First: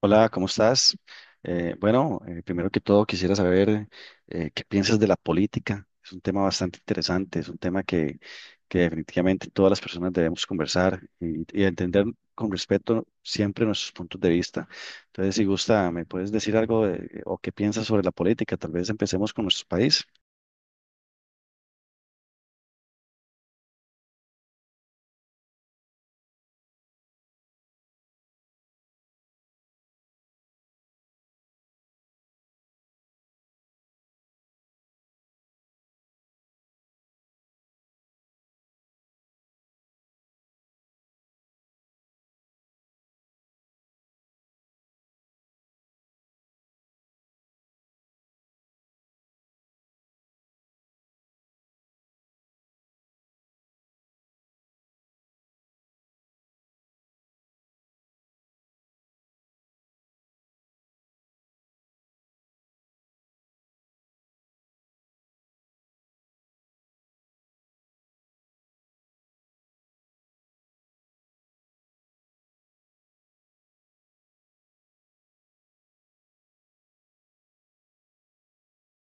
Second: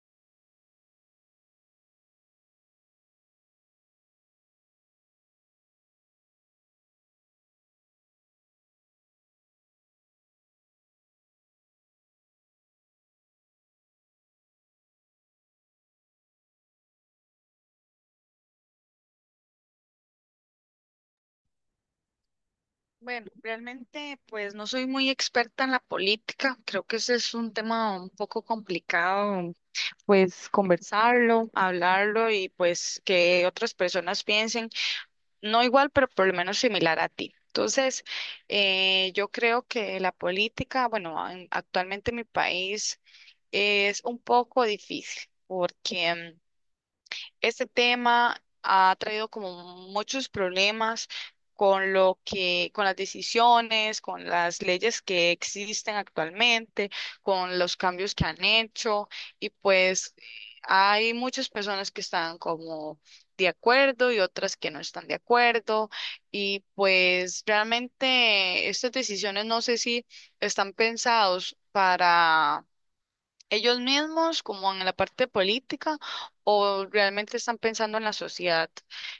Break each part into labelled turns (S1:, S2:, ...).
S1: Hola, ¿cómo estás? Bueno, Primero que todo quisiera saber qué piensas de la política. Es un tema bastante interesante, es un tema que definitivamente todas las personas debemos conversar y entender con respeto siempre nuestros puntos de vista. Entonces, si gusta, ¿me puedes decir algo de- o qué piensas sobre la política? Tal vez empecemos con nuestro país.
S2: Bueno, realmente pues no soy muy experta en la política, creo que ese es un tema un poco complicado, pues conversarlo, hablarlo y pues que otras personas piensen, no igual, pero por lo menos similar a ti. Entonces, yo creo que la política, bueno, actualmente en mi país es un poco difícil porque este tema ha traído como muchos problemas con lo que, con las decisiones, con las leyes que existen actualmente, con los cambios que han hecho y pues hay muchas personas que están como de acuerdo y otras que no están de acuerdo y pues realmente estas decisiones no sé si están pensados para ellos mismos, como en la parte política, o realmente están pensando en la sociedad.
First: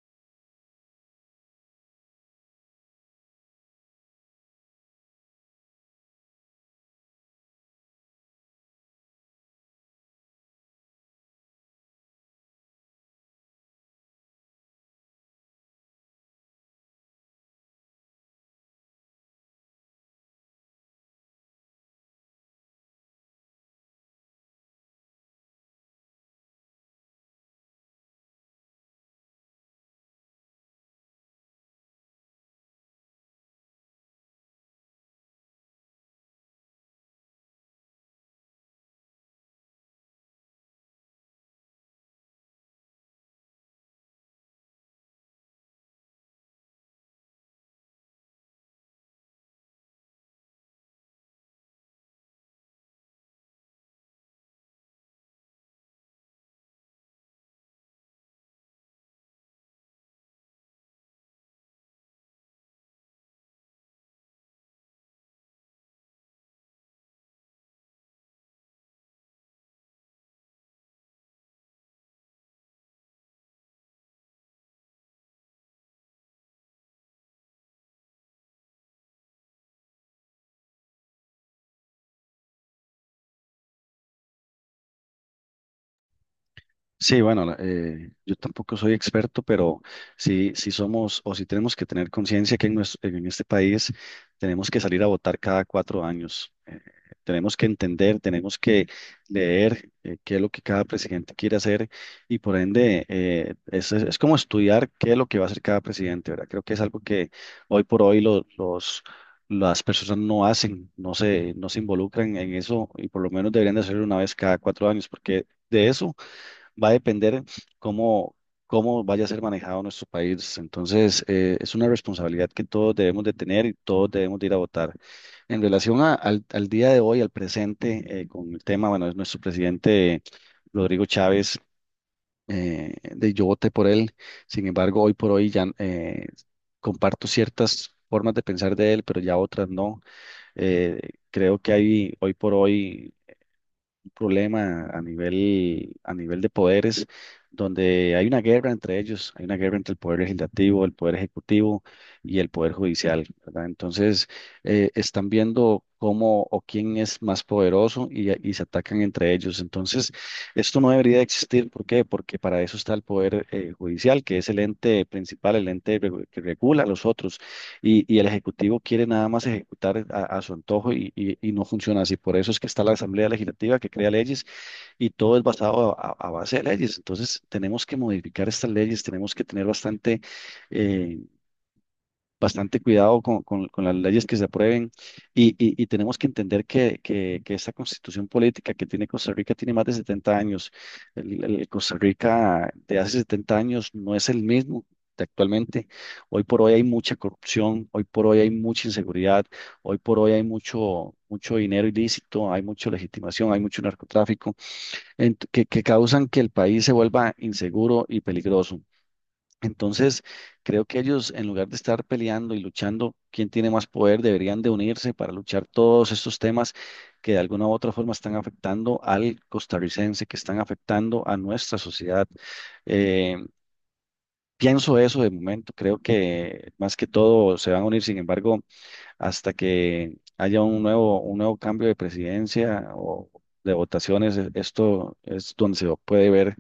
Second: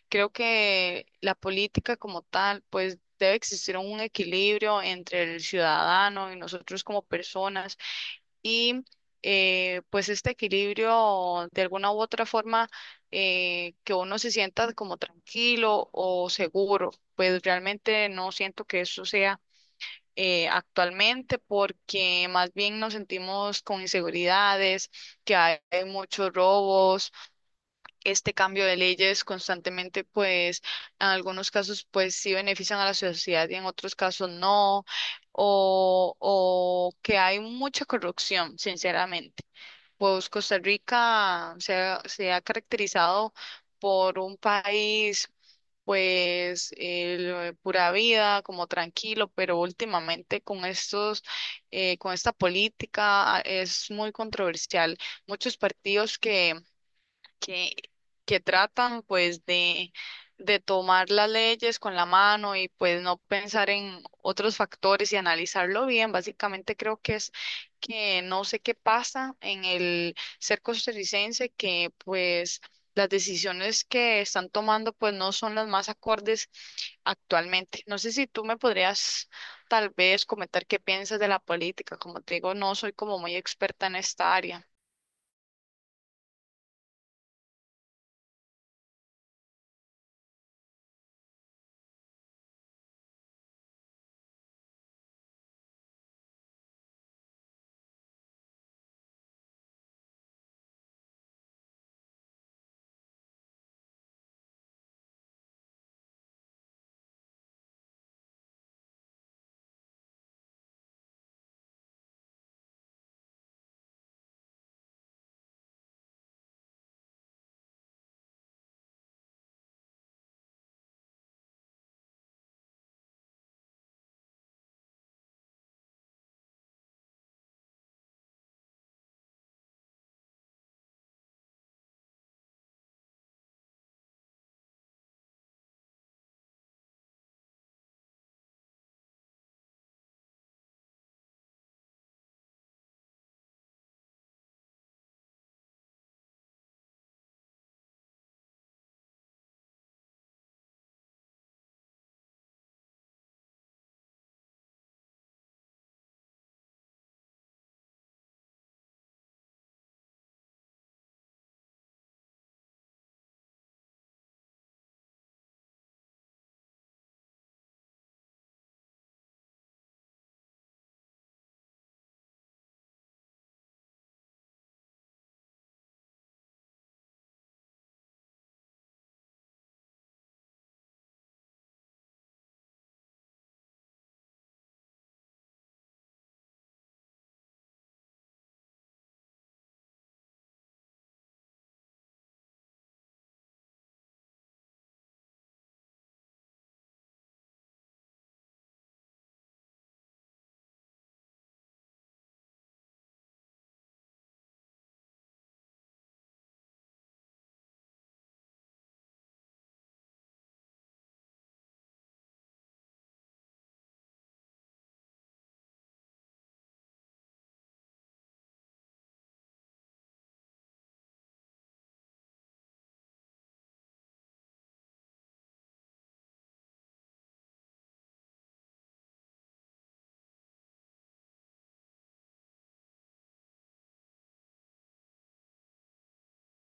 S2: Creo que la política como tal, pues debe existir un equilibrio entre el ciudadano y nosotros como personas. Y pues este equilibrio, de alguna u otra forma, que uno se sienta como tranquilo o seguro. Pues realmente no siento que eso sea actualmente, porque más bien nos sentimos con inseguridades, que hay muchos robos, este cambio de leyes constantemente, pues en algunos casos pues sí benefician a la sociedad y en otros casos no, o que hay mucha corrupción, sinceramente. Pues Costa Rica se ha caracterizado por un país, pues, pura vida, como tranquilo, pero últimamente con estos, con esta política es muy controversial. Muchos partidos que, que tratan pues de tomar las leyes con la mano y pues no pensar en otros factores y analizarlo bien. Básicamente creo que es que no sé qué pasa en el ser costarricense, que pues las decisiones que están tomando pues no son las más acordes actualmente. No sé si tú me podrías tal vez comentar qué piensas de la política. Como te digo, no soy como muy experta en esta área.
S1: Sí, bueno, yo tampoco soy experto, pero sí, sí somos o sí tenemos que tener conciencia que nues- en este país tenemos que salir a votar cada cuatro años. Tenemos que entender, tenemos que leer qué es lo que cada presidente quiere hacer y por ende es, es como estudiar qué es lo que va a hacer cada presidente, ¿verdad? Creo que es algo que hoy por hoy los... Las personas no hacen, no se involucran en eso y por lo menos deberían de hacerlo una vez cada cuatro años, porque de eso va a depender cómo, cómo vaya a ser manejado nuestro país. Entonces, es una responsabilidad que todos debemos de tener y todos debemos de ir a votar. En relación al, al día de hoy, al presente, con el tema, bueno, es nuestro presidente Rodrigo Chávez, de yo voté por él. Sin embargo, hoy por hoy ya comparto ciertas formas de pensar de él, pero ya otras no. Eh, Creo que hay hoy por hoy un problema a nivel de poderes, donde hay una guerra entre ellos, hay una guerra entre el poder legislativo, el poder ejecutivo y el poder judicial, ¿verdad? Entonces, están viendo cómo o quién es más poderoso y se atacan entre ellos. Entonces, esto no debería de existir. ¿Por qué? Porque para eso está el poder judicial, que es el ente principal, el que regula a los otros y el Ejecutivo quiere nada más ejecutar a, su antojo y, y no funciona así. Por eso es que está la Asamblea Legislativa que crea leyes y todo es basado a, a base de leyes. Entonces tenemos que modificar estas leyes, tenemos que tener bastante eh, bastante cuidado con, con las leyes que se aprueben y, y tenemos que entender que esta constitución política que tiene Costa Rica tiene más de 70 años. El Costa Rica de hace 70 años no es el mismo. De Actualmente, hoy por hoy hay mucha corrupción, hoy por hoy hay mucha inseguridad, hoy por hoy hay mucho dinero ilícito, hay mucha legitimación, hay mucho narcotráfico que causan que el país se vuelva inseguro y peligroso. Entonces, creo que ellos, en lugar de estar peleando y luchando quién tiene más poder, deberían de unirse para luchar todos estos temas que de alguna u otra forma están afectando al costarricense, que están afectando a nuestra sociedad. Eh, Pienso eso de momento, creo que más que todo se van a unir, sin embargo hasta que haya un nuevo cambio de presidencia o de votaciones, e- esto es donde se puede ver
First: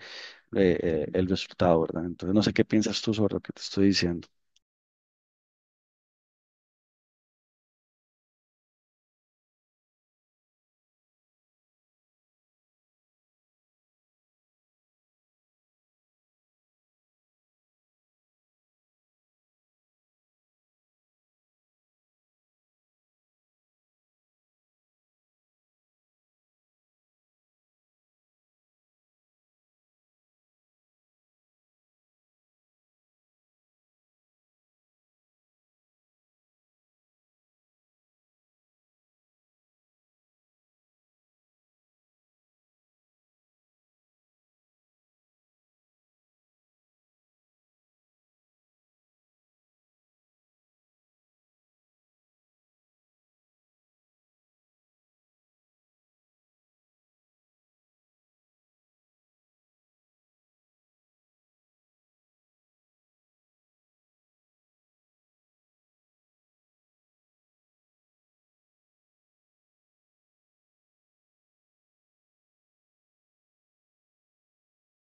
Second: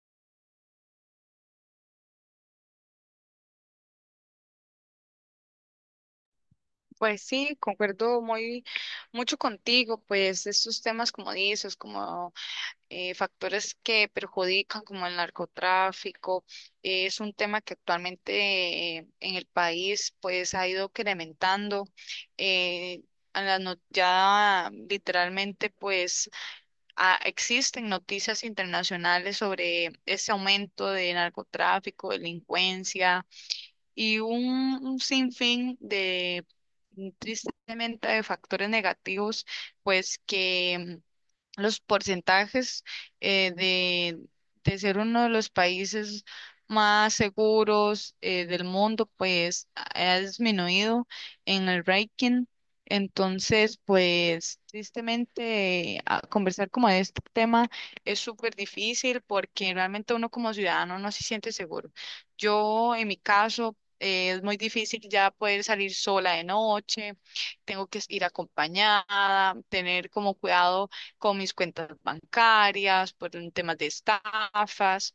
S1: el resultado, ¿verdad? Entonces, no sé qué piensas tú sobre lo que te estoy diciendo.
S2: Pues sí, concuerdo muy mucho contigo, pues estos temas como dices, como factores que perjudican como el narcotráfico, es un tema que actualmente, en el país pues ha ido incrementando. Eh, a la no- Ya literalmente pues existen noticias internacionales sobre ese aumento de narcotráfico, delincuencia y un sinfín de, tristemente, de factores negativos, pues que los porcentajes eh, de, de ser uno de los países más seguros del mundo, pues ha disminuido en el ranking. Entonces, pues tristemente, conversar como de este tema es súper difícil porque realmente uno como ciudadano no se siente seguro. Yo, en mi caso, es muy difícil ya poder salir sola de noche, tengo que ir acompañada, tener como cuidado con mis cuentas bancarias, por un tema de estafas,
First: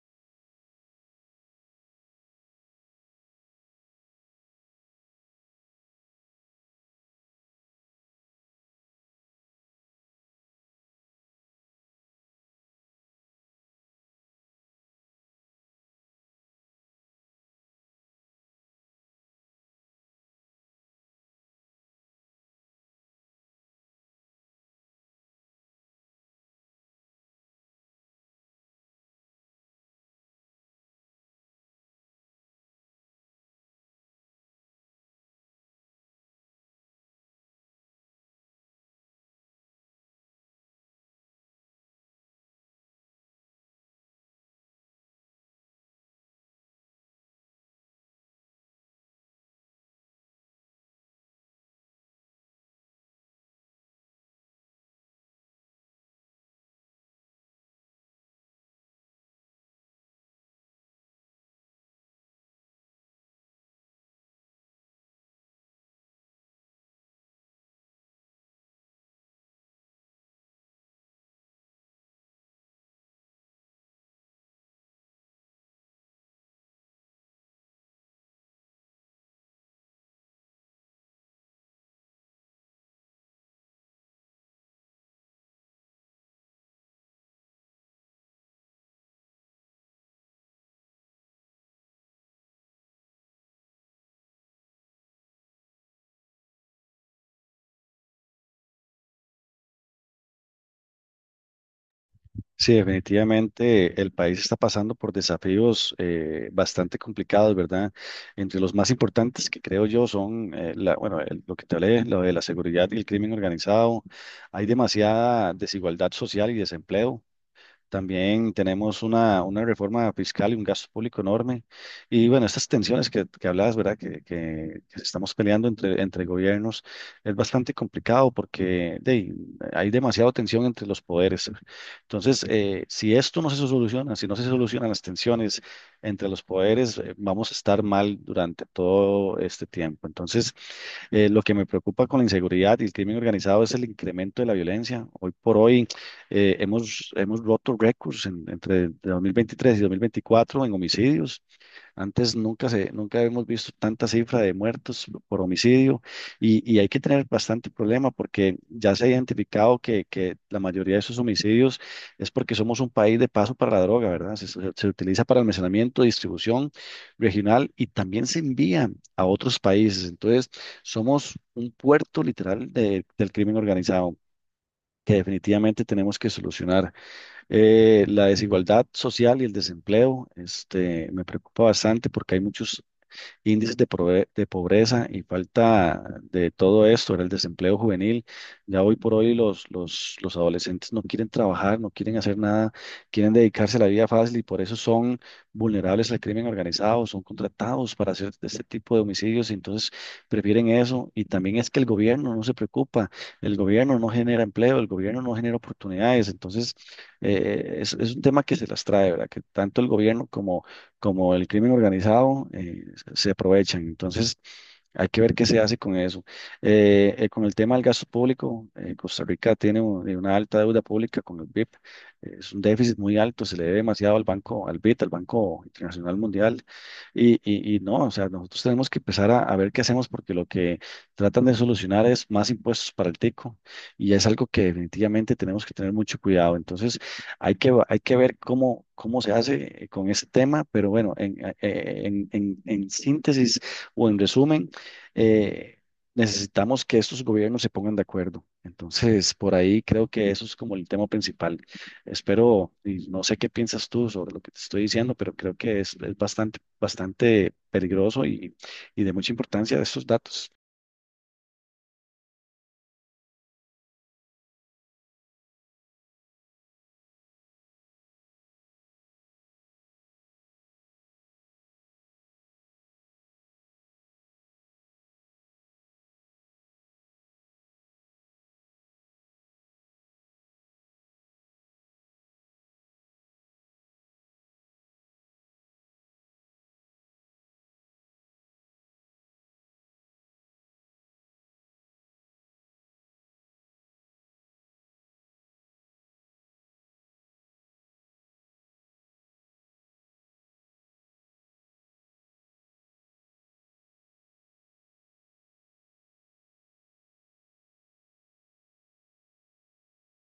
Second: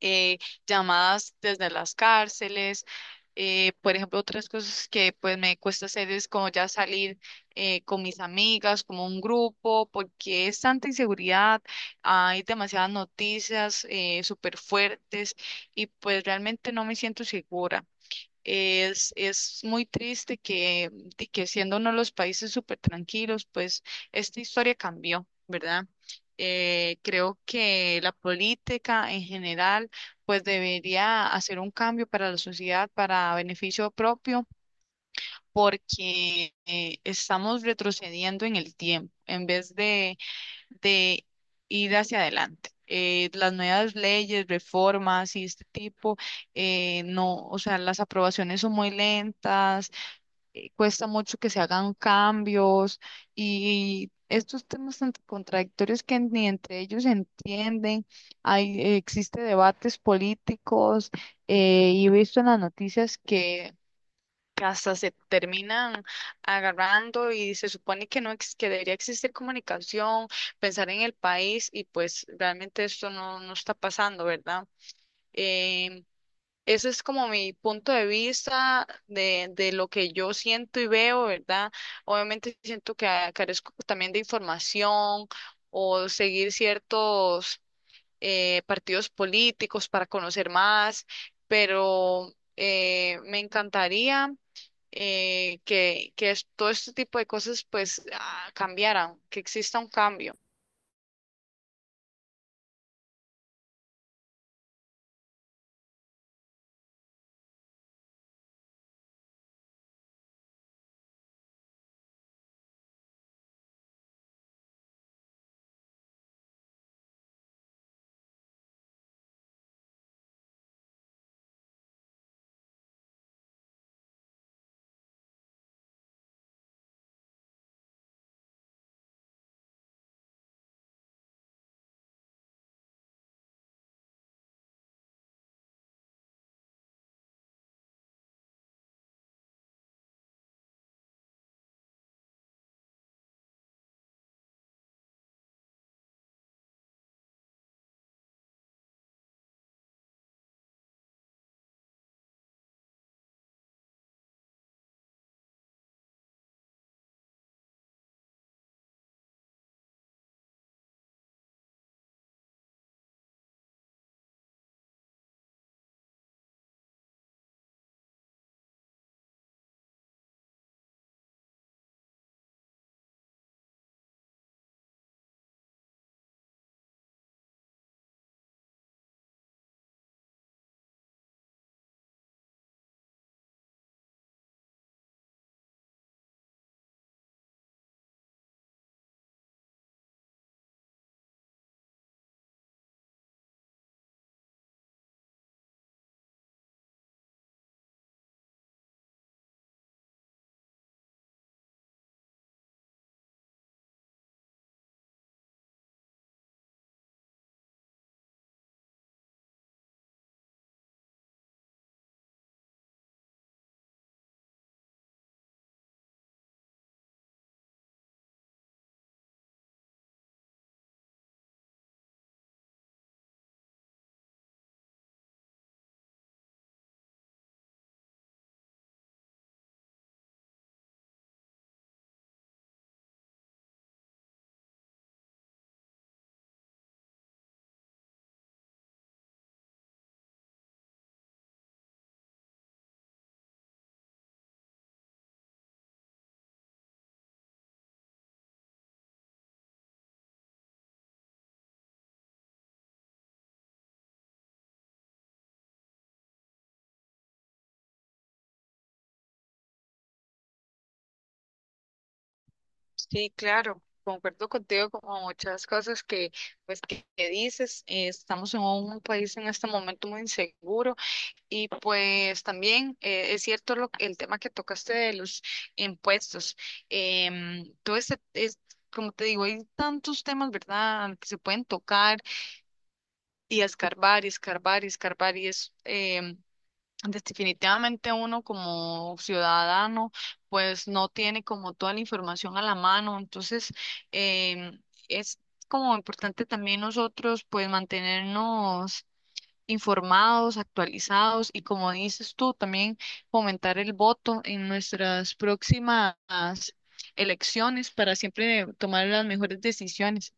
S2: eh, llamadas desde las cárceles. Por ejemplo, otras cosas que pues me cuesta hacer es como ya salir con mis amigas, como un grupo, porque es tanta inseguridad, hay demasiadas noticias súper fuertes y pues realmente no me siento segura. Es muy triste que, de que siendo uno de los países súper tranquilos, pues esta historia cambió, ¿verdad? Creo que la política en general, pues debería hacer un cambio para la sociedad, para beneficio propio, porque estamos retrocediendo en el tiempo. En vez de ir hacia adelante. Las nuevas leyes, reformas y este tipo, no, o sea, las aprobaciones son muy lentas, cuesta mucho que se hagan cambios y estos temas tan contradictorios que ni entre ellos se entienden, hay, existe debates políticos y he visto en las noticias que hasta se terminan agarrando y se supone que no ex- que debería existir comunicación, pensar en el país y pues realmente esto no, no está pasando, ¿verdad? Em, Ese es como mi punto de vista de lo que yo siento y veo, ¿verdad? Obviamente siento que carezco también de información o seguir ciertos partidos políticos para conocer más, pero me encantaría todo este tipo de cosas pues cambiaran, que exista un cambio.
S1: Sí, definitivamente el país está pasando por desafíos bastante complicados, ¿verdad? Entre los más importantes que creo yo son, la, bueno, el- lo que te hablé, lo de la seguridad y el crimen organizado. Hay demasiada desigualdad social y desempleo. También tenemos una reforma fiscal y un gasto público enorme. Y bueno, estas tensiones que hablabas, ¿verdad? Que, que estamos peleando entre, entre gobiernos, es bastante complicado porque de ahí, hay demasiada tensión entre los poderes. Entonces, si esto no se soluciona, si no se solucionan las tensiones entre los poderes, vamos a estar mal durante todo este tiempo. Entonces, lo que me preocupa con la inseguridad y el crimen organizado es el incremento de la violencia. Hoy por hoy hemos roto récords en- entre 2023 y 2024 en homicidios. Antes nunca se, nunca habíamos visto tanta cifra de muertos por homicidio y hay que tener bastante problema porque ya se ha identificado que la mayoría de esos homicidios es porque somos un país de paso para la droga, ¿verdad? Se, se utiliza para almacenamiento, distribución regional y también se envía a otros países. Entonces, somos un puerto literal del crimen organizado que definitivamente tenemos que solucionar. La desigualdad social y el desempleo, este, me preocupa bastante porque hay muchos índices de, de pobreza y falta de todo esto, era el desempleo juvenil. Ya hoy por hoy los adolescentes no quieren trabajar, no quieren hacer nada, quieren dedicarse a la vida fácil y por eso son vulnerables al crimen organizado, son contratados para hacer este tipo de homicidios y entonces prefieren eso. Y también es que el gobierno no se preocupa, el gobierno no genera empleo, el gobierno no genera oportunidades, entonces es un tema que se las trae, ¿verdad? Que tanto el gobierno como el crimen organizado, se aprovechan. Entonces, hay que ver qué se hace con eso. Con el tema del gasto público, Costa Rica tiene una alta deuda pública con el BIP. Es un déficit muy alto, se le debe demasiado al banco, al BIT, al Banco Internacional Mundial. Y no, o sea, nosotros tenemos que empezar a, ver qué hacemos porque lo que tratan de solucionar es más impuestos para el tico y es algo que definitivamente tenemos que tener mucho cuidado. Entonces, hay que ver cómo, cómo se hace con ese tema, pero bueno, en, en síntesis o en resumen, eh, necesitamos que estos gobiernos se pongan de acuerdo. Entonces, por ahí creo que eso es como el tema principal. Espero, y no sé qué piensas tú sobre lo que te estoy diciendo, pero creo que es bastante, bastante peligroso y de mucha importancia estos datos.
S2: Sí, claro, concuerdo contigo como muchas cosas que que dices. Estamos en un país en este momento muy inseguro y pues también, es cierto el tema que tocaste de los impuestos. Todo este es, como te digo, hay tantos temas, ¿verdad?, que se pueden tocar y escarbar y escarbar y escarbar y es pues, definitivamente uno como ciudadano pues no tiene como toda la información a la mano, entonces em, es como importante también nosotros pues mantenernos informados, actualizados y como dices tú, también fomentar el voto en nuestras próximas elecciones para siempre tomar las mejores decisiones.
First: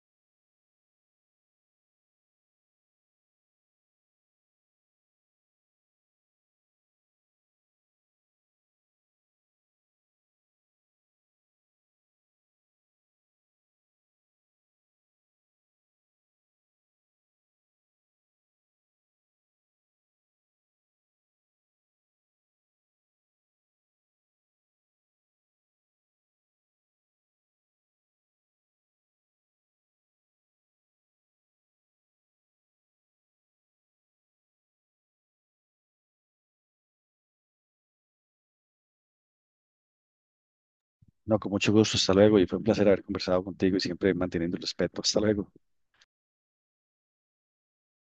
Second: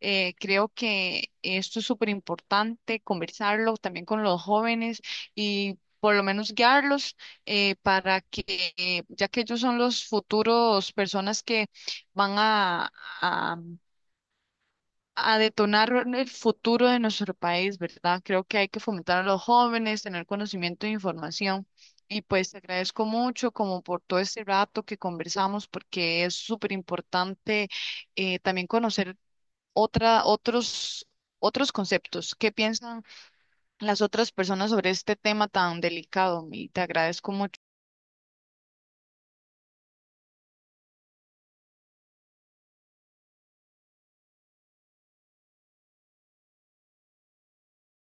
S2: Creo que esto es súper importante, conversarlo también con los jóvenes y por lo menos guiarlos, para que, ya que ellos son los futuros personas que van a detonar el futuro de nuestro país, ¿verdad? Creo que hay que fomentar a los jóvenes, tener conocimiento e información. Y pues te agradezco mucho como por todo este rato que conversamos, porque es súper importante, también conocer otra, otros, otros conceptos. ¿Qué piensan las otras personas sobre este tema tan delicado? Y te agradezco mucho.
S1: No, con mucho gusto, hasta luego y fue un placer haber conversado contigo y siempre manteniendo el respeto. Hasta luego.